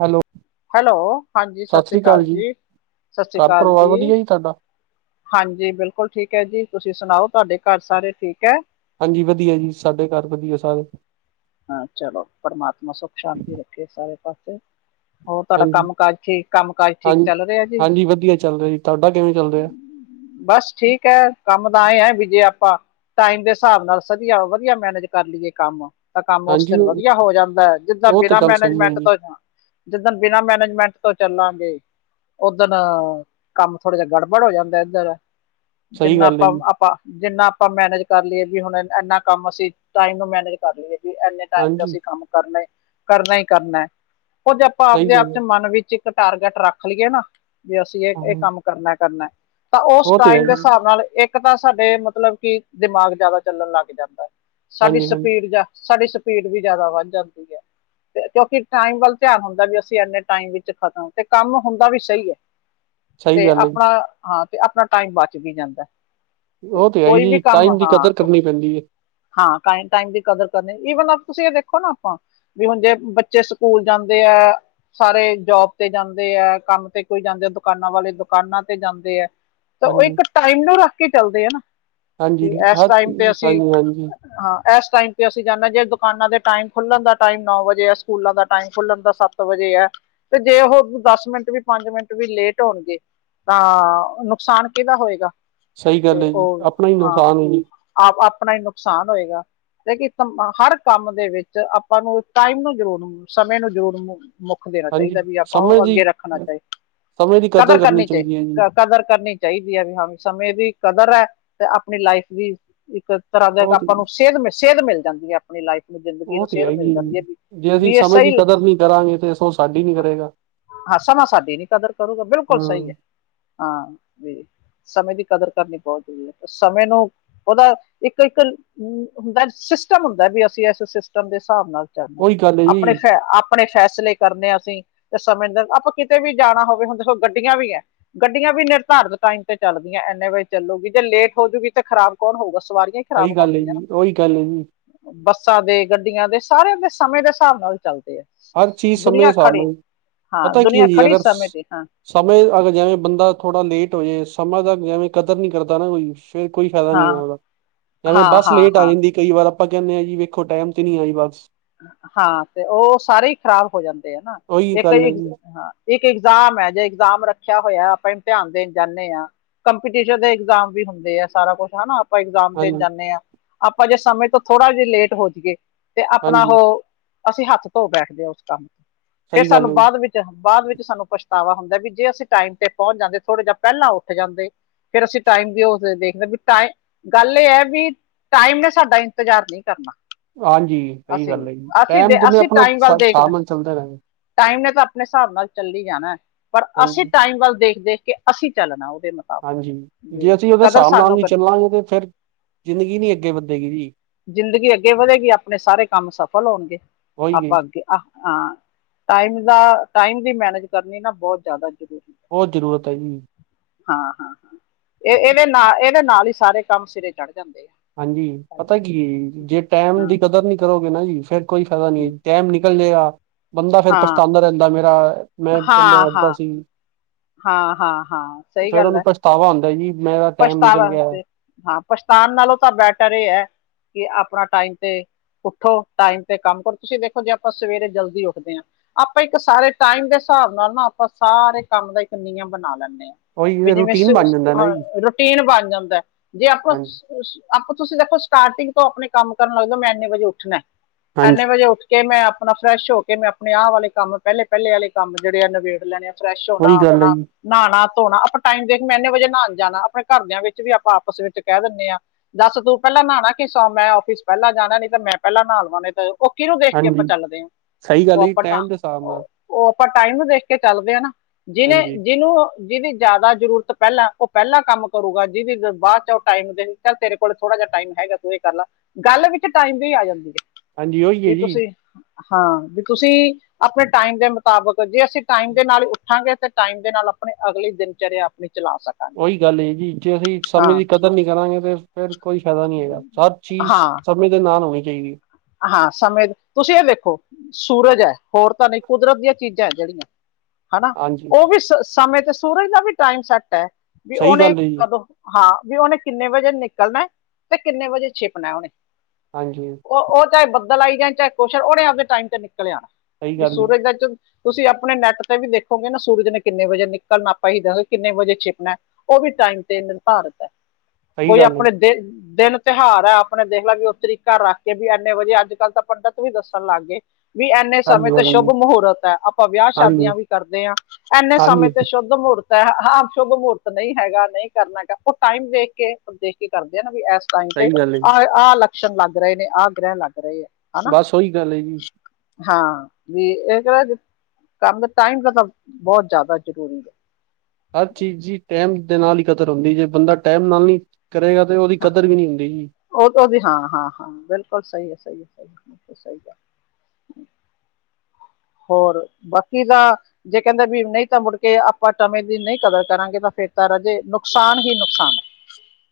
Hello. Hello, ਹਾਂਜੀ, ਸਤਿ ਸ਼੍ਰੀ ਅਕਾਲ ਜੀ। ਸਤਿ ਸ਼੍ਰੀ ਘਰ ਅਕਾਲ ਪਰਿਵਾਰ ਜੀ। ਵਧੀਆ ਤੁਹਾਡਾ ਹਾਂਜੀ, ਬਿਲਕੁਲ ਠੀਕ ਹੈ ਜੀ। ਤੁਸੀਂ ਸੁਨਾਓ, ਤੁਹਾਡੇ ਘਰ ਸਾਰੇ ਠੀਕ ਹੈ? ਹਾਂਜੀ ਵਦੀਆ ਜੀ, ਸਾਡੇ ਘਰ ਵਦੀਆ ਸਾਰੇ। ਹਾਂ ਚਲੋ, ਪਰਮਾਤਮਾ ਸੁੱਖ ਸ਼ਾਂਤੀ ਰੱਖੇ ਸਾਰੇ ਪਾਸੇ। ਹੋਰ ਤੁਹਾਡਾ ਹਾਂਜੀ ਕੰਮ-ਕਾਜ ਠੀਕ, ਕੰਮ-ਕਾਜ ਠੀਕ ਹਾਂਜੀ ਚੱਲ ਰਿਹਾ ਜੀ। ਹਾਂਜੀ ਵਧੀਆ ਚੱਲ ਰਿਹਾ ਜੀ ਤੁਹਾਡਾ ਕਿਵੇਂ ਚੱਲ ਰਿਹਾ ਬਸ ਠੀਕ ਹੈ, ਕੰਮ ਦਾ ਏ ਐ, ਬਿ ਜੇ ਆਪਾਂ ਟਾਈਮ ਦੇ ਹਿਸਾਬ ਨਾਲ, ਸਦੀਆ-ਵਦੀਆ ਮੈਨੇਜ ਕਰ ਲਈਏ ਕੰਮ। ਤਾਂ ਕੰਮ ਉਸ ਹਾਂਜੀ ਦਿਨ ਉਹ ਵਦੀਆ ਹੋ ਜਾਂਦਾ ਹੈ। ਜਿੱਦਾਂ ਉਹ ਤੇ ਬਿਨਾਂ ਗੱਲ ਸਹੀ ਹੈ ਮੈਨੇਜਮੈਂਟ ਜੀ ਤੋਂ ਜਾ ਜਿ ਦਿਨ ਬਿਨਾਂ ਮੈਨੇਜਮੈਂਟ ਤੋਂ ਚੱਲਾਂਗੇ ਓਦਣ ਕੰਮ ਥੋੜ੍ਹਾ ਜਿਆ ਗੜਬੜ ਹੋ ਜਾਂਦਾ ਹੈ। ਇੱਧਰ ਸਹੀ ਜਿੰਨਾ ਗੱਲ ਹੈ ਜੀ ਆਪਾਂ-ਆਪਾਂ ਜਿੰਨਾ ਆਪਾਂ ਮੈਨੇਜ ਕਰ ਲਈਏ, ਵੀ ਹੁਣ ਏਨ-ਇੰਨਾ ਕੰਮ ਅਸੀਂ ਟਾਈਮ ਨੂੰ ਮੈਨੇਜ ਕਰ ਲਈਏ, ਵੀ ਇਨੇ ਟਾਇਮ ਤੇ ਹਾਂਜੀ ਅਸੀਂ ਕੰਮ ਕਰਨਾ ਐ। ਕਰਨਾ ਹੀ ਕਰਨਾ ਐ, ਕੁੱਝ ਆਪਾਂ ਸਹੀ ਆਪਦੇ ਆਪ ਗੱਲ ਚ ਹੈ ਮਨ ਵਿੱਚੀ ਇੱਕ ਟਾਰਗੇਟ ਰੱਖ ਲਈਏ ਨਾ, ਵੀ ਅਸੀਂ ਹਾਂ ਇਹ-ਇਹ ਕੰਮ ਕਰਨਾ ਐ, ਕਰਨਾ ਐ। ਤਾਂ ਉਸ ਉਹ ਤੇ ਹੈ ਟਾਈਮ ਦੇ ਜੀ ਹਿਸਾਬ ਨਾਲ ਇੱਕ ਤਾਂ ਸਾਡੇ ਮਤਲਬ ਕਿ ਦਿਮਾਗ ਜ਼ਿਆਦਾ ਚੱਲਣ ਲੱਗ ਜਾਂਦਾ। ਸਾਡੀ ਹਾਂਜੀ ਹਾਂਜੀ ਸਪੀਡ ਜਾ ਸਾਡੀ ਸਪੀਡ ਵੀ ਜ਼ਿਆਦਾ ਵੱਧ ਜਾਂਦੀ ਹੈ। ਕਿਉਂਕਿ ਟਾਈਮ ਵੱਲ ਧਿਆਨ ਹੁੰਦਾ ਵੀ ਅਸੀਂ ਇਨੇ ਟਾਈਮ ਵਿੱਚ ਖਤਮ ਤੇ ਕੰਮ ਹੁੰਦਾ ਵੀ ਸਹੀ ਹੈ ਸਹੀ ਤੇ ਗੱਲ ਹੈ ਜੀ ਆਪਣਾ ਹਾਂ ਤੇ ਆਪਣਾ ਟਾਈਮ ਬਚ ਵੀ ਜਾਂਦਾ ਉਹ ਤੇ ਹੈਈ ਕੋਈ ਵੀ ਏ ਕੰਮ ਟਾਈਮ ਦੀ ਕਦਰ ਹਾਂ ਕਰਨੀ ਪੈਂਦੀ ਏ। ਹਾਂ ਟਾਈਮ ਟਾਈਮ ਦੀ ਕਦਰ ਕਰਨੀ ਈਵਨ ਤੁਸੀਂ ਇਹ ਦੇਖੋ ਨਾ ਆਪਾਂ ਵੀ ਹੁਣ ਜੇ ਬੱਚੇ ਸਕੂਲ ਜਾਂਦੇ ਐ ਸਾਰੇ ਜੋਬ ਤੇ ਜਾਂਦੇ ਐ ਕੰਮ ਤੇ ਕੋਈ ਜਾਂਦੇ ਦੁਕਾਨਾਂ ਵਾਲੇ ਦੁਕਾਨਾਂ ਤੇ ਜਾਂਦੇ ਐ ਤਾਂ ਉਹ ਹਾਂਜੀ ਇੱਕ ਟਾਈਮ ਨੂੰ ਰੱਖ ਕੇ ਚੱਲਦੇ ਆ ਨਾ ਹਾਂਜੀ ਕਿ ਇਸ ਹ ਟਾਈਮ ਤੇ ਅਸੀਂ ਹਾਂਜੀ ਹਾਂਜੀ ਹਾਂ ਇਸ ਟਾਈਮ ਤੇ ਅਸੀਂ ਜਾਂਦੇ ਜੇ ਦੁਕਾਨਾਂ ਦੇ ਟਾਈਮ ਖੁੱਲਣ ਦਾ ਟਾਈਮ ਨੌ ਵਜੇ ਹੈ ਸਕੂਲਾਂ ਦਾ ਟਾਈਮ ਖੁੱਲਣ ਦਾ ਸੱਤ ਵਜੇ ਹੈ ਤੇ ਜੇ ਉਹ ਦਸ ਮਿੰਟ ਵੀ ਪੰਜ ਮਿੰਟ ਵੀ ਲੇਟ ਹੋਣਗੇ ਤਾਂ ਨੁਕਸਾਨ ਕਿਹਦਾ ਹੋਏਗਾ ਸਹੀ ਗੱਲ ਤੇ ਹੈ ਜੀ ਉਹ ਆਪਣਾ ਹੀ ਹਾਂ ਨੁਕਸਾਨ ਜੀ ਆਪ ਆਪਣਾ ਹੀ ਨੁਕਸਾਨ ਹੋਏਗਾ ਏ ਕਿ ਹਰ ਕੰਮ ਦੇ ਵਿੱਚ ਆਪਾਂ ਨੂੰ ਟਾਈਮ ਨੂੰ ਜ਼ਰੂਰ, ਸਮੇਂ ਨੂੰ ਜ਼ਰੂਰ ਮੁ ਦੇਣਾ ਚਾਹੀਦਾ ਹਾਂਜੀ ਵੀ ਆਪਾਂ ਸਮੇਂ ਉਹ ਦੀ ਅੱਗੇ ਰੱਖਣਾ ਚਾਹੀਦਾ, ਸਮੇਂ ਦੀ ਕਦਰ ਕਰਨੀ ਚਾਹੀ ਚਾਹੀਦੀ ਹੈ ਜੀ ਕਦਰ ਕਰਨੀ ਚਾਹੀਦੀ ਆ ਵੀ ਹਾਂ, ਸਮੇਂ ਦੀ ਕਦਰ ਆ ਤੇ ਆਪਣੀ ਲਾਈਫ ਵੀ ਇੱਕ ਤਰ੍ਹਾਂ ਦਾ ਇੱਕ ਬਹੁਤ ਆਪਾਂ ਨੂੰ ਸੇਧ-ਸੇਧ ਮਿਲ ਜਾਂਦੀ ਆ। ਆਪਣੀ ਲਾਈਫ ਨੂੰ ਜ਼ਿੰਦਗੀ ਉਹ ਨੂੰ ਤੇ ਸੇਧ ਹੈ ਮਿਲ ਹੀ ਹੈ ਜਾਂਦੀ ਆ ਜੇ ਅਸੀਂ ਬਈ ਆ ਸਮੇਂ ਦੀ ਸਹੀ ਕਦਰ ਨਹੀਂ ਕਰਾਂਗੇ ਤੇ ਸੋ ਸਾਡੀ ਨੀ ਕਰੇਗਾ ਹਾਂ ਸਮਾਂ ਸਾਡੀ ਨੀ ਕਦਰ ਕਰੂਗਾ ਬਿਲਕੁਲ ਸਹੀ ਆ, ਹਾਂ ਹਾਂ ਵੀ ਸਮੇਂ ਦੀ ਕਦਰ ਕਰਨੀ ਬਹੁਤ ਜ਼ਰੂਰੀ ਆ, ਸਮੇਂ ਨੂੰ ਉਹਦਾ ਇੱਕ-ਇੱਕ ਹੁੰਦਾ ਸਿਸਟਮ ਹੁੰਦਾ ਵੀ ਅਸੀਂ ਇਸ ਸਿਸਟਮ ਦੇ ਹਿਸਾਬ ਨਾਲ ਚੱਲਣਾ, ਉਹੀ ਗੱਲ ਹੈ ਆਪਣੇ ਜੀ ਆਪਣੇ ਫ਼ੈਸਲੇ ਕਰਨੇ ਆ ਅਸੀਂ ਤੇ ਸਮੇਂ ਦੇ ਆਪਾਂ ਕਿਤੇ ਵੀ ਜਾਣਾ ਹੋਵੇ ਹੁਣ ਸਗੋਂ ਗੱਡੀਆਂ ਵੀ ਐ। ਗੱਡੀਆਂ ਵੀ ਨਿਰਧਾਰਤ ਟਾਈਮ ਤੇ ਚੱਲਦੀਆਂ, ਐਨੇ ਵਜੇ ਚੱਲੂਗੀ ਜੇ ਲੇਟ ਹੋਜੂਗੀ ਤੇ ਖਰਾਬ ਕੌਣ ਹੋਊਗਾ ਸਵਾਰੀਆਂ। ਖਰਾਬ ਸਹੀ ਗੱਲ ਐ ਹੋਣਗੀਆਂ ਜੀ, ਓਹੀ ਗੱਲ ਐ ਜੀ। ਬੱਸਾਂ ਦੇ, ਗੱਡੀਆਂ ਦੇ ਸਾਰੇ ਆਪਣੇ ਸਮੇਂ ਦੇ ਹਿਸਾਬ ਨਾਲ ਚੱਲਦੇ ਆ। ਹਰ ਚੀਜ਼ ਸਮੇਂ ਦੇ ਦੁਨੀਆਂ ਹਿਸਾਬ ਖੜੀ, ਨਾਲ ਹਾਂ ਪਤਾ ਕੀ ਹੈ ਦੁਨੀਆਂ ਜੀ ਖੜੀ ਅਗਰ ਸਮੇਂ ਤੇ ਹਾਂ। ਸਮੇਂ ਅਗਰ ਜਿਵੇਂ ਬੰਦਾ ਥੋੜਾ ਲੇਟ ਹੋ ਜਾਵੇ, ਸਮਾਂ ਦਾ ਜਿਵੇਂ ਕਦਰ ਨੀ ਕਰਦਾ ਨਾ ਕੋਈ। ਫਿਰ ਕੋਈ ਫਾਇਦਾ ਨਹੀਂ ਹਾਂ ਆ ਉਹਦਾ, ਜਿਵੇਂ ਹਾਂ ਬੱਸ ਹਾਂ ਲੇਟ ਆ ਹਾਂ ਜਾਂਦੀ। ਕਈ ਵਾਰ ਆਪਾਂ ਕਹਿੰਦੇ ਆ ਜੀ ਵੇਖੋ ਟਾਈਮ ਤੇ ਨੀ ਆਈ ਬੱਸ। ਹਾਂ ਤੇ ਉਹ ਸਾਰੇ ਹੀ ਖ਼ਰਾਬ ਹੋ ਜਾਂਦੇ ਆ ਨਾ ਉਹੀ ਇੱਕ ਗੱਲ ਤੇ, ਹੈ ਜੀ ਹਾਂ। ਇੱਕ ਇਗਜ਼ਾਮ ਐ ਜੇ ਇਗਜ਼ਾਮ ਰੱਖਿਆ ਹੋਇਆ ਆਪਾਂ ਇਮਤਿਹਾਨ ਦੇਣ ਜਾਂਦੇ ਆ ਕੰਪੀਟੀਸ਼ਨ ਦੇ ਇਗਜ਼ਾਮ ਵੀ ਹੁੰਦੇ ਆ, ਸਾਰਾ ਕੁੱਛ ਹਨਾ। ਆਪਾਂ ਇਗਜ਼ਾਮ ਦੇਣ ਹਾਂਜੀ ਜਾਣੇ ਆ, ਆਪਾਂ ਜੇ ਸਮੇਂ ਤੋਂ ਥੋੜ੍ਹਾ ਜਹਾ ਲੇਟ ਹੋ ਜਾਈਏ ਤੇ ਆਪਣਾ ਹਾਂਜੀ ਉਹ ਅਸੀਂ ਹੱਥ ਧੋ ਬੈਠਦੇ ਹਾਂ ਉਸ ਕੰਮ ਤੋਂ, ਫੇਰ ਸਹੀ ਗੱਲ ਸਾਨੂੰ ਹੈ ਜੀ ਬਾਅਦ ਵਿੱਚ ਬਾਅਦ ਵਿੱਚ ਸਾਨੂੰ ਪਛਤਾਵਾ ਹੁੰਦਾ ਵੀ ਜੇ ਅਸੀਂ ਟਾਈਮ ਤੇ ਪਹੁੰਚ ਜਾਂਦੇ, ਥੋੜ੍ਹਾ ਜਿਹਾ ਪਹਿਲਾਂ ਉੱਠ ਜਾਂਦੇ ਫੇਰ ਅਸੀਂ ਟਾਈਮ ਤੇ ਓ ਦੇਖਦੇ ਵੀ ਟਾ ਗੱਲ ਐ ਵਾ ਵੀ ਟਾਈਮ ਨੇ ਸਾਡਾ ਇੰਤਜ਼ਾਰ ਨਹੀਂ ਕਰਨਾ। ਹਾਂਜੀ ਸਹੀ ਅਸੀਂ ਗੱਲ ਐ ਜੀ, ਅਸੀਂ ਦੇ ਟੈਮ ਤੇ ਅਸੀਂ ਆਪਣਾ ਟਾਈਮ ਵੱਲ ਦੇਖਦੇ ਹਿਸਾਬ ਨਾਲ ਚੱਲਦਾ ਰਹਿੰਦਾ। ਟਾਈਮ ਨੇ ਤਾਂ ਆਪਣੇ ਹਿਸਾਬ ਨਾਲ ਚੱਲੀ ਜਾਣਾ, ਪਰ ਅਸੀਂ ਹਾਂਜੀ ਟਾਈਮ ਵੱਲ ਦੇਖ-ਦੇਖ ਕੇ ਅਸੀਂ ਚੱਲਣਾ ਉਹਦੇ ਨਾਲ। ਹਾਂਜੀ, ਜੇ ਅਸੀਂ ਉਹਦੇ ਹਿਸਾਬ ਨਾਲ ਨਹੀਂ ਚੱਲਾਂਗੇ ਤੇ ਫੇਰ ਜ਼ਿੰਦਗੀ ਨੀ ਅੱਗੇ ਵੱਧੇਗੀ ਜੀ। ਜ਼ਿੰਦਗੀ ਅੱਗੇ ਵਧੇਗੀ, ਆਪਣੇ ਸਾਰੇ ਕੰਮ ਸਫਲ ਹੋਣਗੇ, ਉਹੀ ਆਪਾਂ ਅੱਗੇ ਆ ਹਾਂ, ਟਾਈਮ ਦਾ ਟਾਈਮ ਦੀ ਮੈਨੇਜ ਕਰਨੀ ਨਾ ਬਹੁਤ ਜ਼ਿਆਦਾ ਜ਼ਰੂਰੀ। ਬਹੁਤ ਜ਼ਰੂਰਤ ਐ ਜੀ। ਹਾਂ ਹਾਂ ਹਾਂ, ਇਹ ਇਹਦੇ ਨਾਲ ਇਹਦੇ ਨਾਲ ਹੀ ਸਾਰੇ ਕੰਮ ਸਿਰੇ ਚੜ ਜਾਂਦੇ। ਹਾਂਜੀ, ਪਤਾ ਕੀ ਐ ਜੀ ਜੇ ਟਾਈਮ ਹਾਂ ਦੀ ਕਦਰ ਨੀ ਕਰੋਗੇ ਨਾ ਜੀ, ਫੇਰ ਕੋਈ ਫਾਇਦਾ ਨੀ ਆ ਹਮ, ਜੀ। ਟੈਮ ਨਿਕਲ ਜਏਗਾ, ਬੰਦਾ ਫੇਰ ਹਾਂ ਪਛਤਾਂਦਾ ਰਹਿੰਦਾ ਮੇਰਾ, ਮੈਂ ਪਹਿਲੇ ਹਾਂ ਏਦਾਂ ਹਾਂ ਸੀ। ਹਾਂ ਹਾਂ ਹਾਂ ਸਹੀ ਫੇਰ ਗੱਲ ਉਹਨੂੰ ਐ, ਪਛਤਾਵਾ ਹੁੰਦਾ ਜੀ ਮੇਰਾ ਟਾਈਮ ਪਛਤਾ ਨਿਕਲ ਗਿਆ ਵਾਸਤੇ ਹਾਂ, ਪਛਤਾਣ ਨਾਲੋਂ ਤਾਂ ਬੈਟਰ ਇਹ ਐ ਕਿ ਆਪਣਾ ਟਾਈਮ ਤੇ ਉੱਠੋ, ਟਾਈਮ ਤੇ ਕੰਮ ਕਰੋ, ਤੁਸੀਂ ਦੇਖੋ ਜੇ ਆਪਾਂ ਸਵੇਰੇ ਜਲਦੀ ਉੱਠਦੇ ਆ। ਆਪਾਂ ਇੱਕ ਸਾਰੇ ਟਾਈਮ ਦੇ ਹਿਸਾਬ ਨਾਲ ਨਾ ਆਪਾਂ ਸਾਰੇ ਕੰਮ ਦਾ ਇੱਕ ਨਿਯਮ ਬਣਾ ਲੈਣੇ ਆ। ਵੀ ਉਹੀ ਜਿਵੇਂ ਸ ਰੂਟੀਨ ਬਣ ਜਾਂਦਾ ਨਾ ਹਾਂ ਜੀ ਰੂਟੀਨ ਬਣ ਜਾਂਦਾ ਜੇ ਆਪਾਂ ਹਾਂਜੀ ਆਪਾਂ ਤੁਸੀਂ ਦੇਖੋ ਸਟਾਰਟਿੰਗ ਤੋਂ ਆਪਣੇ ਕੰਮ ਕਰਨ ਲੱਗ ਜੋ, ਮੈਂ ਐਨੇ ਵਜੇ ਉੱਠਣਾ, ਹਾਂਜੀ ਐਨੇ ਵਜੇ ਉੱਠ ਕਿ ਮੈਂ ਆਪਣਾ ਫਰੈਸ਼ ਹੋ ਕੇ, ਮੈਂ ਆਪਣੇ ਆਹ ਵਾਲੇ ਕੰਮ ਪਹਿਲੇ-ਪਹਿਲੇ ਆਲੇ ਕੰਮ ਜਿਹੜੇ ਆ ਨਿਬੇੜ ਲੈਣੇ ਆ, ਫਰੈਸ਼ ਨਾ ਉਹੀ ਗੱਲ ਹੈ ਆਪਣਾ ਜੀ ਨਾਹਾਣਾ, ਧੋਣਾ ਆਪਾਂ ਟਾਈਮ ਦੇਖ ਮੈਂ ਐਨੇ ਵਜੇ ਨਹਾਣ ਜਾਣਾ, ਆਪਣੇ ਘਰਦਿਆਂ ਵਿੱਚ ਵੀ ਆਪਾਂ ਆਪਸ ਵਿੱਚ ਕਹਿ ਦਿੰਨੇ ਆ ਦੱਸ ਤੂੰ ਪਹਿਲਾਂ ਨਹਾਣਾ ਕਿ ਸੌ ਮੈਂ ਓਫਿਸ ਪਹਿਲਾਂ ਜਾਣਾ ਨੀ ਤੇ ਮੈਂ ਪਹਿਲਾਂ ਨਹਾ ਲਵਾ, ਨਈ ਤੇ ਉਹ ਕਿਹਨੂੰ ਦੇਖ ਕੇ, ਆਪਾਂ ਹਾਂਜੀ ਚੱਲਦੇ ਆ, ਸਹੀ ਗੱਲ ਉਹ ਹੈ ਜੀ ਆਪਾਂ ਟਾਈਮ ਦੇ ਹਿਸਾਬ ਨਾਲ ਉਹ ਆਪਾਂ ਟਾਈਮ ਨੂੰ ਦੇਖ ਕੇ ਚੱਲਦੇ ਆ ਨਾ, ਜਿਹਨੇ ਹਾਂਜੀ ਜਿਹਨੂੰ ਜਿਹਦੀ ਜ਼ਿਆਦਾ ਜ਼ਰੂਰਤ ਪਹਿਲਾਂ, ਉਹ ਪਹਿਲਾਂ ਕੰਮ ਕਰੂਗਾ ਜਿਹਦੀ ਬਾਅਦ ਚ ਉਹ ਟਾਈਮ ਦੇ ਚੱਲ ਤੇਰੇ ਕੋਲ ਥੋੜਾ ਜਹਾ ਟਾਈਮ ਹੈਗਾ, ਤੂੰ ਇਹ ਕਰ ਲਾ ਗੱਲ ਵਿੱਚ ਟਾਈਮ ਦੀ ਆ ਜਾਂਦੀ ਐ। ਹਾਂਜੀ ਉਹੀ ਹੈ ਕੀ ਜੀ ਤੁਸੀਂ ਹਾਂ, ਵੀ ਤੁਸੀਂ ਆਪਣੇ ਟਾਈਮ ਦੇ ਮੁਤਾਬਕ ਜੇ ਅਸੀਂ ਟਾਈਮ ਦੇ ਨਾਲ ਉਠਾਗੇ ਤੇ ਟਾਈਮ ਦੇ ਨਾਲ ਆਪਣੀ ਅਗਲੀ ਦਿਨ ਚੜਿਆ ਆਪਣੀ ਚਲਾ ਸਕਦੇ ਉਹੀ ਗੱਲ ਏ ਜੀ, ਜੇ ਅਸੀਂ ਸਮੇਂ ਦੀ ਕਦਰ ਨਈ ਕਰਾਂਗੇ, ਤੇ ਫੇਰ ਕੋਈ ਫਾਇਦਾ ਨੀ ਹੈਗਾ, ਹਰ ਚੀਜ਼ ਹਾਂ ਸਮੇਂ ਦੇ ਨਾਲ ਹੋਣੀ ਚਾਹੀਦੀ ਹਾਂ ਸਮੇਂ, ਤੁਸੀਂ ਇਹ ਦੇਖੋ ਸੂਰਜ ਐ ਹੋਰ ਤਾਂ ਨਈ ਕੁਦਰਤ ਦੀਆਂ ਚੀਜ਼ਾਂ ਜਿਹੜੀਆਂ ਹਨਾ, ਹਾਂਜੀ ਉਹ ਵੀ ਸਮੇਂ ਤੇ ਸੂਰਜ ਦਾ ਵੀ ਟਾਈਮ ਸੈੱਟ ਐ, ਵੀ ਸਹੀ ਉਹਨੇ ਗੱਲ ਹੈ ਜੀ ਕਦੋਂ ਹਾਂ, ਵੀ ਉਹਹਨੇ ਕਿੰਨੇ ਵਜੇ ਨਿਕਲਣਾ, ਤੇ ਕਿੰਨੇ ਵਜੇ ਛਿਪਣਾ ਉਹਨੇ ਹਾਜੀ ਉਹ-ਉਹ ਚਾਹੇ ਬੱਦਲ ਆਈ ਜਾਣ, ਚਾਹੇ ਕੁਛ ਉਹਨੇ ਆਪਦੇ ਟਾਈਮ ਤੇ ਨਿਕਲ ਆਣਾ ਸਹੀ ਵੀ, ਗੱਲ ਹੈ ਸੂਰਜ ਦਾ ਤੁਸੀਂ ਆਪਣੇ ਨੈੱਟ ਤੇ ਵੀ ਦੇਖੋਗੇ ਨਾ ਸੂਰਜ ਨੇ ਕਿੰਨੇ ਵਜੇ ਨਿਕਲਣਾ ਆਪਾਂ ਏਹੀ ਕਹਾਗੇ ਕਿੰਨੇ ਵਜੇ ਛਿਪਣਾ ਉਹ ਵੀ ਟਾਈਮ ਤੇ ਨਿਰਧਾਰਤ ਐ। ਸਹੀ ਕੋਈ ਗੱਲ ਹੈ ਆਪਣੇ ਦਿ ਦਿਨ ਤਿਉਹਾਰ ਐ ਆਪਣੇ ਦੇਖਲਾ ਵੀ ਉਹ ਤਰੀਕਾ ਰੱਖ ਕਿ ਵੀ, ਇੰਨੇ ਵਜੇ ਅੱਜ ਕੱਲ੍ਹ ਤਾਂ ਪੰਡਿਤ ਵੀ ਦੱਸਣ ਲੱਗ ਗਏ ਵੀ ਇੰਨੇ ਸਮੇਂ ਹਾਂਜੀ ਤੇ ਸ਼ੁੱਭ ਹਾਂਜੀ ਮਹੂਰਤ ਐ ਆਪਾਂ ਵਿਆਹ ਹਾਂਜੀ ਸ਼ਾਦੀਆਂ ਵੀ ਕਰਦੇ ਆ ਇੰਨੇ ਸਮੇਂ ਹਾਂਜੀ ਤੇ ਸ਼ੁੱਧ ਮਹੂਰਤ ਐ, ਹਾਂ ਸ਼ੁਭ ਮਹੂਰਤ ਨਈ ਹੈਗਾ, ਨਈ ਕਰਨਾ ਉਹ ਟਾਈਮ ਦੇਖ ਕੇ ਦੇਖ ਕੇ ਕਰਦੇ ਆ ਨਾ, ਵੀ ਇਸ ਟਾਈਮ ਤੇ ਸਹੀ ਗੱਲ ਹੈ ਜੀ ਆਹ-ਆਹ ਲੱਛਣ ਲੱਗ ਰਹੇ ਨੇ, ਆਹ ਗ੍ਰਹਿਣ ਲੱਗ ਰਹੇ ਆ ਹਨਾ ਬਸ ਓਹੀ ਗੱਲ ਏ ਜੀ। ਹਾਂ, ਵੀ ਇਹ ਕਹ ਕੰਮ ਦਾ ਟਾਈਮ ਦਾ ਤਾਂ ਬਹੁਤ ਜ਼ਿਆਦਾ ਜ਼ਰੂਰੀ ਐ। ਹਰ ਚੀ ਚੀਜ਼ ਦੀ ਟਾਈਮ ਦੇ ਨਾਲ ਈ ਕਤਰ ਹੁੰਦੀ ਜੇ, ਬੰਦਾ ਟਾਈਮ ਨਾਲ ਨਈ ਕਰੇਗਾ, ਤੇ ਓਹਦੀ ਹਾਂ ਕਦਰ ਵੀ ਨਈ ਹੁੰਦੀ ਉਹ ਤਾਂ ਵੀ ਹਾਂ, ਹਾਂ, ਹਾਂ ਬਿਲਕੁਲ ਸਹੀ ਐ, ਸਹੀ ਐ, ਬਿਲਕੁਲ ਸਹੀ ਹੋਰ ਬਾਕੀ ਤਾਂ ਜੇ ਕਹਿੰਦੇ ਵੀ ਨਈ, ਤਾਂ ਮੁੜਕੇ ਆਪਾਂ ਸਮੇਂ ਦੀ ਨਈ ਕਦਰ ਕਰਾਂਗੇ ਤਾਂ ਫੇਰ ਤਾਂ ਰਜੇ ਨੁਕਸਾਨ ਹੀ ਨੁਕਸਾਨ ਐ।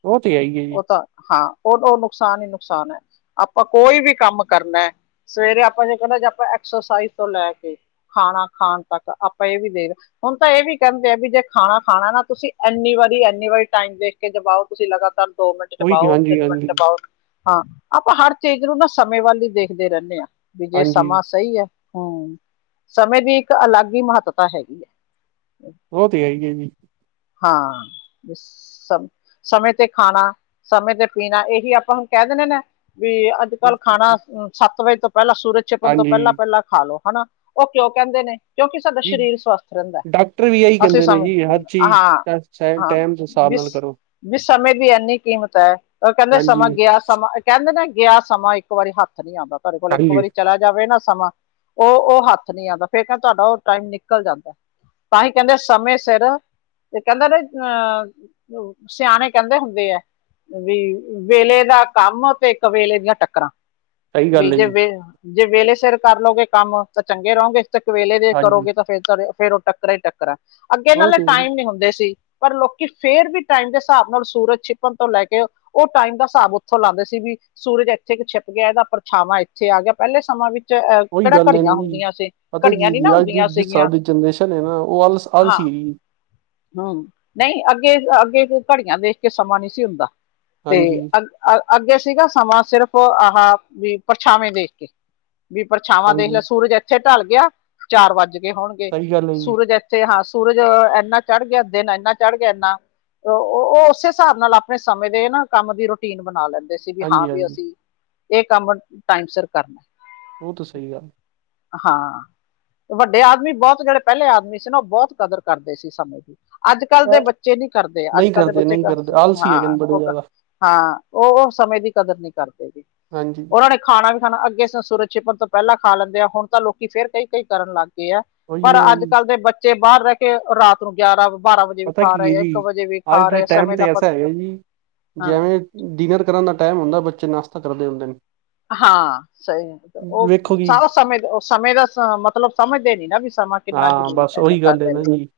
ਉਹ ਤੇ ਹੈ ਹੀ ਹੈ ਜੀ ਉਹ ਤਾਂ ਹਾਂ, ਉਹ ਨੁਕਸਾਨ ਈ ਨੁਕਸਾਨ ਐ। ਆਪਾਂ ਕੋਈ ਵੀ ਕੰਮ ਕਰਨਾ, ਸਵੇਰੇ ਆਪਾਂ ਜੇ ਕਹਿੰਣਾ ਜੇ ਆਪਾਂ ਐਕਸਰਸਾਈਜ਼ ਤੋਂ ਲੈ ਕੇ ਹਾ-ਹਾ ਖਾਣ ਤੱਕ ਦਾ, ਆਪਾਂ ਇਹ ਵੀ ਦੇਖਨਾ ਹੁਣ ਤਾਂ, ਇਹ ਵੀ ਕਹਿੰਦੇ ਆ ਵੀ ਜੇ ਖਾਣਾ ਖਾਣਾ ਨਾ ਤੁਸੀਂ ਇੰਨੀ ਵਾਰੀ ਇੰਨੀ ਵਾਰੀ ਟਾਈਮ ਦੇਖ ਕੇ ਚਬਾਓ, ਤੁਸੀਂ ਲਗਾਤਾਰ ਦੋ ਮਿੰਟ ਚ ਉਹੀ ਪਾਓ, ਹਾਂਜੀ ਤਿੰਨ ਮਿੰਟ ਹਾਂਜੀ ਚ ਪਾਓ ਹਾਂ, ਆਪਾਂ ਹਰ ਚੀਜ਼ ਨੂੰ ਨਾ ਸਮੇਂ ਵੱਲ ਹੀ ਦੇਖਦੇ ਰਹਿੰਨੇ ਆ ਵੀ ਜੇ ਹਾਂਜੀ ਸਮਾਂ ਸਹੀ ਐ। ਹੂੰ, ਸਮੇਂ ਦੀ ਇੱਕ ਅਲੱਗ ਹੀ ਮਹੱਤਤਾ ਹੈਗੀ। ਉਹ ਤੇ ਹੈ ਈ ਐ ਜੀ। ਹਾਂ ਸਮੇਂ ਤੇ ਖਾਣਾ, ਸਮੇਂ ਤੇ ਪੀਣਾ ਇਹੀ ਆਪਾਂ ਹੁਣ ਕਹਿ ਦੇਣੇ ਨੇ, ਵੀ ਅੱਜ ਕੱਲ੍ਹ ਖਾਣਾ ਸੱਤ ਵਜੇ ਤੋਂ ਪਹਿਲਾਂ, ਸੂਰਜ ਛਿਪਣ ਤੋਂ ਹਾਂਜੀ ਪਹਿਲਾਂ-ਪਹਿਲਾਂ ਖਾ ਲੋ ਹਨਾ ਉਹ ਕਿਉਂ ਕਹਿੰਦੇ ਨੇ, ਕਿਉਂਕਿ ਸਾਡਾ ਜੀ ਸਰੀਰ ਸਵਸਥ ਰਹਿੰਦਾ, ਡਾਕਟਰ ਵੀ ਇਹੀ ਅਸੀਂ ਕਹਿੰਦੇ ਨੇ ਸਾਨੂੰ ਜੀ ਹਰ ਚੀਜ਼ ਹਾਂ, ਹਾਂ, ਟਾਈਮ ਦੇ ਹਿਸਾਬ ਬਿਸ ਨਾਲ ਕਰੋ ਵੀ ਸਮੇਂ ਦੀ ਇੰਨੀ ਕੀਮਤ ਐ ਉਹ ਕਹਿੰਦੇ ਸਮਾਂ ਹਾਂਜੀ, ਗਿਆ ਸਮਾਂ, ਕਹਿੰਦੇ ਨੇ ਗਿਆ ਸਮਾਂ ਇੱਕ ਵਾਰੀ ਹੱਥ ਨੀ ਆਦਾ, ਤੁਹਾਡੇ ਕੋਲ ਇੱਕ ਹਾਂਜੀ ਵਾਰੀ ਚਲਾ ਜਾਵੇ ਨਾ ਸਮਾਂ, ਉਹ-ਉਹ ਹੱਥ ਨੀ ਆਦਾ ਫੇਰ ਕਹਿੰਦੇ ਤੁਹਾਡਾ ਉਹ ਟਾਈਮ ਨਿਕਲ ਜਾਂਦਾ ਤਾਂਹੀ ਕਹਿੰਦੇ ਸਮੇ ਸਿਰ ਤੇ ਕਹਿੰਦੇ ਨੇ ਅਹ, ਸਿਆਣੇ ਕਹਿੰਦੇ ਹੁੰਦੇ ਆ। ਵੀ ਵੇਲੇ ਦਾ ਕੰਮ 'ਤੇ ਇੱਕ ਵੇਲੇ ਦੀਆਂ ਟੱਕਰਾਂ। ਸਹੀ ਵੀ ਗੱਲ ਹੈ ਜੇ ਜੀ, ਵੇ ਜੇ ਵੇਲੇ ਸਿਰ ਕਰ ਲੋਗੇ ਕੰਮ ਤਾਂ ਚੰਗੇ ਰਹੋਗੇ ਚੱਕ ਵੇਲੇ ਜੇ ਹਾਂਜੀ ਕਰੋਗੇ ਤਾਂ ਫਿਰ ਤਰ ਫੇਰ ਓ ਟੱਕਰਾਂ ਈ ਟੱਕਰਾਂ ਅੱਗੇ ਉਹ ਨਾਲੇ ਤੇ ਟਾਈਮ ਨੀ ਹੁੰਦੇ ਸੀ। ਪਰ ਲੋਕੀ ਫੇਰ ਵੀ ਟਾਈਮ ਦੇ ਹਿਸਾਬ ਨਾਲ ਸੂਰਜ ਛਿਪਣ ਤੋਂ ਲੈ ਕੇ ਓ ਟਾਈਮ ਦਾ ਹਿਸਾਬ ਉੱਥੋਂ ਲਾਂਦੇ ਸੀ ਵੀ ਸੂਰਜ ਐਥੇ ਕ ਛਿਪ ਗਿਆ ਐਦਾ ਪਰਛਾਵਾਂ ਏਥੇ ਆ ਗਿਆ ਪਹਿਲੇ ਸਮਾਂ ਵੀ 'ਚ ਅ ਉਹੀ ਕੇੜਾ ਗੱਲ ਹੈ ਨਾ ਘੜੀਆਂ ਜੀ। ਹੁੰਦੀਆਂ ਸੀ, ਪਤਾ ਘੜੀਆਂ ਕੀ ਨੀ ਜੀ ਨਾ ਅੱਜ ਦੀ ਹੁੰਦੀਆਂ ਜਿਸ ਸੀਗੀਆਂ, ਹਿਸਾਬ ਦੀ ਜਨਰੇਸ਼ਨ ਹੈ ਨਾ ਉਹ ਆਲਸ ਹਾਂ। ਆਲਸੀ ਹੈਗੀ ਹੂੰ ਨਈ ਅੱਗੇ, ਅੱਗੇ ਘੜੀਆਂ ਵੇਖ ਕੇ ਸਮਾਂ ਨੀ ਸੀ ਹੁੰਦਾ 'ਤੇ ਹਾਂਜੀ। ਅੱ ਅ ਅੱਗੇ ਸੀਗਾ ਸਮਾਂ ਸਿਰਫ਼ ਆਹ ਵੀ ਪਰਛਾਵੇਂ ਦੇਖ ਕੇ। ਵੀ ਪਰਛਾਵਾਂ ਦੇਖ ਹਾਂਜੀ ਲਿਆ ਸੂਰਜ ਐਥੇ ਟਲ ਗਿਆ, ਚਾਰ ਵੱਜ ਗੇ ਹੋਣਗੇ ਸਹੀ ਗੱਲ ਹੈ ਜੀ, ਸੂਰਜ ਇ 'ਤੇ ਹਾਂ ਸੂਰਜ ਐਨਾ ਚੜ ਗਿਆ, ਦਿਨ ਐਨਾ ਚੜ ਗਿਆ ਐਨਾ ਓ, ਓ ਉਸੇ ਹਿਸਾਬ ਨਾਲ ਆਪਣੇ ਸਮੇਂ ਦੇ ਨਾ ਕੰਮ ਦੀ ਰੂਟੀਨ ਬਣਾ ਲੈਂ ਦੇ ਸੀ ਵੀ ਹਾਂ ਹਾਂਜੀ ਵੀ ਹਾਂਜੀ ਅਸੀਂ, ਏ ਕੰਮ ਟਾਈਮ ਸਿਰ ਕਰਨਾ। ਓ ਤੋਂ ਸਈ ਗੱਲ। ਹਾਂ, ਵੱਡੇ ਆਦਮੀ ਬੋਤ ਜੇੜੇ ਪਹਿਲੇ ਆਦਮੀ ਸੀ ਨਾ ਓ ਬੋਤ ਕਦਰ ਕਰਦੇ ਸੀ ਸਮੇਂ ਦੀ। ਅੱਜ-ਕੱਲ ਦੇ ਐ ਬੱਚੇ ਨੀ ਕਰਦੇ ਨਹੀਂ ਅੱਜ-ਕੱਲ ਦੇ ਕਰਦੇ ਬੱਚੇ ਨਹੀਂ ਬਸ ਕਰਦੇ ਆਲਸੀ ਹਾਂ ਹੈਗੇ ਨੇ ਬੜੇ ਓ ਕ ਜ਼ਿਆਦਾ ਹਾਂ ਓ-ਓ ਸਮੇਂ ਦੀ ਕਦਰ ਨੀ ਕਰਦੇ ਜੀ, ਹਾਂਜੀ ਉਨਾਂ ਨੇ ਖਾਣਾ ਵੀ ਖਾਣਾ ਅੱਗੇ ਸ ਸੂਰਤ ਛਿਪਣ ਤੋਂ ਪਹਿਲਾਂ ਖਾ ਲੈਂਦੇ ਆ ਹੁਣ ਤਾਂ ਲੋਕੀ ਫੇਰ ਕਈ-ਕਈ ਕਰਨ ਲਾ ਗੇ ਐ, ਉਹੀ ਪਰ ਨਾ ਜੀ ਅੱਜ-ਕਲ ਦੇ ਬੱਚੇ ਬਾਰ ਰੈ ਕੇ ਰਾ ਤ ਨੂੰ ਗਿਆਰਾਂ-ਬਾਰਾਂ ਵਜੇ ਵੀ ਪਤਾ ਖਾ ਕੀ ਹੈ ਰੇਅ ਐ, ਜੀ ਇੱਕ ਵਜੇ ਵੀ ਅੱਜ ਖਾ ਦੇ ਰੇਅ ਟਾਈਮ ਸਮੇਂ ਦਾ ਤੇ ਪ, ਐਸਾ ਹੈਗਾ ਜੀ ਹਾਂ। ਜਿਵੇਂ ਡਿਨਰ ਕਰਨ ਦਾ ਟਾਈਮ ਹੁੰਦਾ ਬੱਚੇ ਨਾਸ਼ਤਾ ਕਰਦੇ ਹੁੰਦੇ ਨੇ। ਹਾਂ ਸਈ ਓ ਵੇਖੋ ਜੀ ਸਾਰਾ ਸਮੇਂ ਓ ਸਮੇਂ ਦਾ ਸ ਮਤਲਬ ਸਮਝਦੇ ਨੀ ਨਾ ਵੀ ਸਮਾਂ ਕਿੰਨਾ ਹਾਂ ਜ਼ਰੂਰੀ ਬਸ ਹੈਗਾ ਉਹੀ ਗੱਲ ਹੈ ਸਾਡੇ ਲਈ। ਨਾ ਜੀ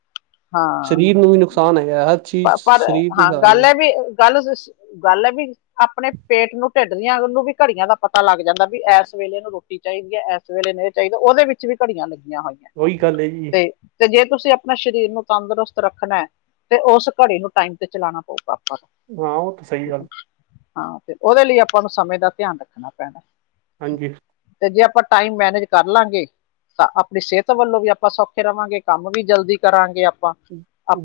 ਹਾਂ, ਸਰੀਰ ਨੂੰ ਵੀ ਨੁਕਸਾਨ ਹੈਗਾ ਹਰ ਚੀਜ਼ ਪ ਪਰ ਸਰੀਰ ਦੇ ਹਾਂ ਹਿਸਾਬ ਨਾਲ ਗੱਲ ਐ ਵੀ ਗੱਲ ਜਸ ਗੱਲ ਐ ਵੀ ਆਪਣੇ ਪੇਂਟ ਨੂੰ, ਢਿੱਡ ਦੀਆਂ ਨੂੰ ਵੀ ਘੜੀਆਂ ਦਾ ਪਤਾ ਲੱਗ ਜਾਂਦਾ ਵੀ ਐਸ ਵੇਲੇ ਨੂੰ ਰੋਟੀ ਚਾਈਦੀ ਐ, ਐਸ ਵੇਲੇ ਨੂੰ ਓ ਚਾਈਦਾ ਉਦੇ ਵਿੱਚ ਵੀ ਘੜੀਆਂ ਲੱਗੀਆਂ ਹੋਈਆਂ। ਉਹੀ ਗੱਲ ਏ ਵੀ 'ਤੇ ਜੇ ਤੁਸੀਂ ਆਪਣਾ ਸਰੀਰ ਨੂੰ ਤੰਦਰੁਸਤ ਰੱਖਣੈ 'ਤੇ ਉਸ ਘੜੀ ਨੂੰ ਟਾਈਮ 'ਤੇ ਚਲਾਣਾ ਪਊਗਾ। ਹਾਂ ਉਹ ਤਾਂ ਸਹੀ ਠੀਕ ਐ ਗੱਲ ਹਾਂ ਫੇਰ ਉਦੇ ਲਈ ਆਪਾਂ ਨੂੰ ਸਮੇਂ ਦਾ ਧਿਆਨ ਰੱਖਣਾ ਪੈਣਾ। ਹਾਂਜੀ। 'ਤੇ ਜੇ ਆਪਾਂ ਟਾਈਮ ਮੈਨੇਜ ਕਰ ਲਾਂਗੇ ਤਾਂ ਆਪਣੀ ਸੇਅਤ ਵੱਲੋਂ ਵੀ ਆਪਾਂ ਸੌਖੇ ਰਵਾਂਗੇ, ਕੰਮ ਵੀ ਜਲਦੀ ਕਰਾਂਗੇ ਆਪਾਂ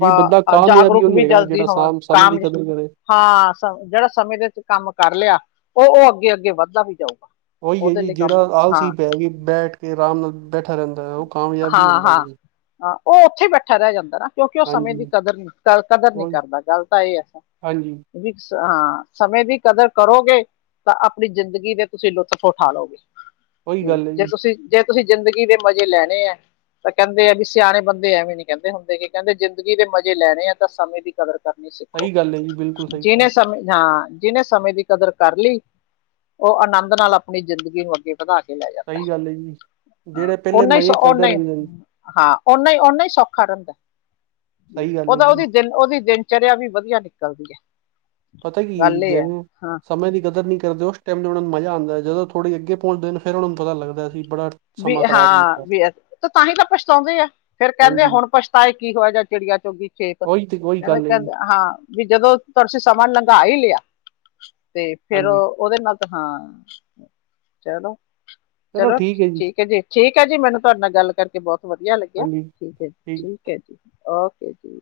ਜੀ ਬੰਦਾ ਕਾਮਯਾਬੀ ਜਾਗਰੂਕ ਉਹੀ ਵੀ ਹੈਗਾ ਜਲਦੀ ਜਿਹੜਾ ਹੋਵਾਂ ਸਾਮ ਸਮੇਂ ਕਾਮ ਦੀ ਏ। ਕਦਰ ਕਰੇ ਹਾਂ ਸ ਜੇੜਾ ਸਮੇਂ ਦੇ ਵਿੱਚ ਕੰਮ ਕਰ ਲਿਆ ਓ-ਓ ਅੱਗੇ-ਅੱਗੇ ਵੱਧਦਾ ਵੀ ਜਾਊਗਾ। ਉਹੀ ਏ ਉਹਦੇ ਵੀ ਲਈ ਜੇੜਾ ਕੰਮ ਹਾਂ ਆਲਸੀ ਪੈਗੀ ਬੈਠ ਕੇ ਆਰਾਮ ਨਾਲ ਬੈਠਾ ਰੈਂਦਾ ਐ ਓ ਕਾਮਯਾਬ ਹਾਂ ਨੀ ਹੁੰਦਾ ਹਾਂ ਵੀ। ਹਾਂ ਓ ਉੱਥੇ ਈ ਬੈਠਾ ਰੈ ਜਾਂਦਾ ਨਾ ਕਿਉਂਕਿ ਓ ਸਮੇਂ ਦੀ ਹਾਂਜੀ ਕਦਰ ਨੀ ਕ ਕਦਰ ਨੀ ਉਹ ਕਰਦਾ ਗੱਲ ਤਾਂ ਏ ਆ ਸਾ। ਹਾਂਜੀ ਵਿਸ ਹਾਂ ਸਮੇਂ ਦੀ ਕਦਰ ਕਰੋਗੇ ਤਾਂ ਆਪਣੀ ਜ਼ਿੰਦਗੀ ਦੇ ਤੁਸੀਂ ਲੁਤਫ ਉਠਾ ਲੋਗੇ ਉਹੀ ਹੂੰ ਗੱਲ ਹੈ ਜੇ ਜੀ ਤੁਸੀਂ ਜੇ ਤੁਸੀਂ ਜ਼ਿੰਦਗੀ ਦੇ ਮਜ਼ੇ ਲੈਣੇ ਐ ਤਾਂ ਕੈਂਦੇ ਐ ਵੀ ਸਿਆਣੇ ਬੰਦੇ ਐਵੇਂ ਨੀ ਕੈਂਦੇ ਹੁੰਦੇ ਕੇ ਕੈਂਦੇ ਜ਼ਿੰਦਗੀ ਦੇ ਮਜ਼ੇ ਲੈਣੇ ਆ ਤਾਂ ਸਮੇਂ ਦੀ ਕਦਰ ਕਰਨੀ ਸਿੱਖੋ, ਸਹੀ ਗੱਲ ਹੈ ਜੀ ਬਿਲਕੁਲ ਸਹੀ ਜਿਨੇ ਗੱਲ ਸਮੇਂ ਹਾਂ ਜਿਨੇ ਸਮੇਂ ਦੀ ਕਦਰ ਕਰ ਲੀ, ਓ ਆਨੰਦ ਨਾਲ ਆਪਣੀ ਜ਼ਿੰਦਗੀ ਨੂੰ ਅੱਗੇ ਵਧਾ ਕੇ ਲੈ ਜਾਂਦੈ, ਸਹੀ ਗੱਲ ਹੈ ਜੀ ‌ ਹਾਂ ਜਿਹੜੇ ਪਹਿਲੇ ਉਨਾਂ ਈ ਮਜ਼ੇ ਸੌ ਕਰਦੇ ਉਨਾਂ ਈ ਰਹਿੰਦੇ ਨੇ ਹਾਂ ਉਨਾਂ ਈ, ਉਨਾਂ ਈ ਸੌਖਾ ਰੈਂਦੇ, ਸਹੀ ਗੱਲ ਹੈ ਉਦਾ ਜੀ ਉਦੀ ਦਿਲ ਓਹਦੀ ਦਿਨ ਚਰੇਆ ਵੀ ਵਧੀਆ ਨਿਕਲਦੀ ਏ। ਪਤਾ ਕੀ ਜਿਵੇਂ ਸਮੇਂ ਦੀ ਕਦਰ ਨੀ ਕਰਦੇ ਓ ਟੈਮ ਦੇ ਓਨਾਨੂੰ ਮਜਾ ਆਂਦਾ ਜਦੋਂ ਥੋੜ੍ਹੀ ਅੱਗੇ ਪਹੁੰਚਦੇਨ ਫੇਰ ਓਹਨਾਂ ਨੂੰ ਪਤਾ ਲੱਗਦਾ ਅਸੀ ਬੜਾ ਵੀ ਸਮਾਂ ਖ਼ਰਾਬ ਹਾਂ, ਕੀਤਾ ਵੀ ਤੋ ਤਾਂਹੀ ਤਾਂ ਪਛਤਾਉਂਦੇ ਐ। ਫੇਰ ਕੈਂਦੇ ਹਾਂਜੀ ਹੁਣ ਪਛਤਾਏ ਕੀ ਹੋਇਆ, ਜਾ ਚਿੜੀਆ ਚੁਗ ਗੀ ਖੇਤ, ਉਹੀ ਤੇ ਉਹੀ ਗੱਲ ਹੈ ਕੈਂਦੇ-ਕੈਂਦੇ ਜੀ ਹਾਂ। ਵੀ ਜਦੋਂ ਤੁਰਸੀ ਸਮਾਂ ਲੰਘਾ ਈ ਲੇਆ, ਤੇ ਫੇਰ ਓ ਹਾਂਜੀ ਔਦੇ ਨਾਲ ਤਾਂ ਹਾਂ, ਚਲੋ ਚਲੋ ਠੀਕ ਏ, ਜੀ। ਕੈ ਜੀ ਠੀਕ ਏ ਜੀ, ਮੈਨੂੰ ਤੁਆਡੇ ਨਾਲ ਗੱਲ ਕਰਕੇ ਬੋਤ ਵਧੀਆ ਲੱਗੇਆ, ਹਾਂਜੀ ਠੀਕ ਏ ਜੀ। ਕੇ ਜੀ, ਔਕੇ ਜੀ।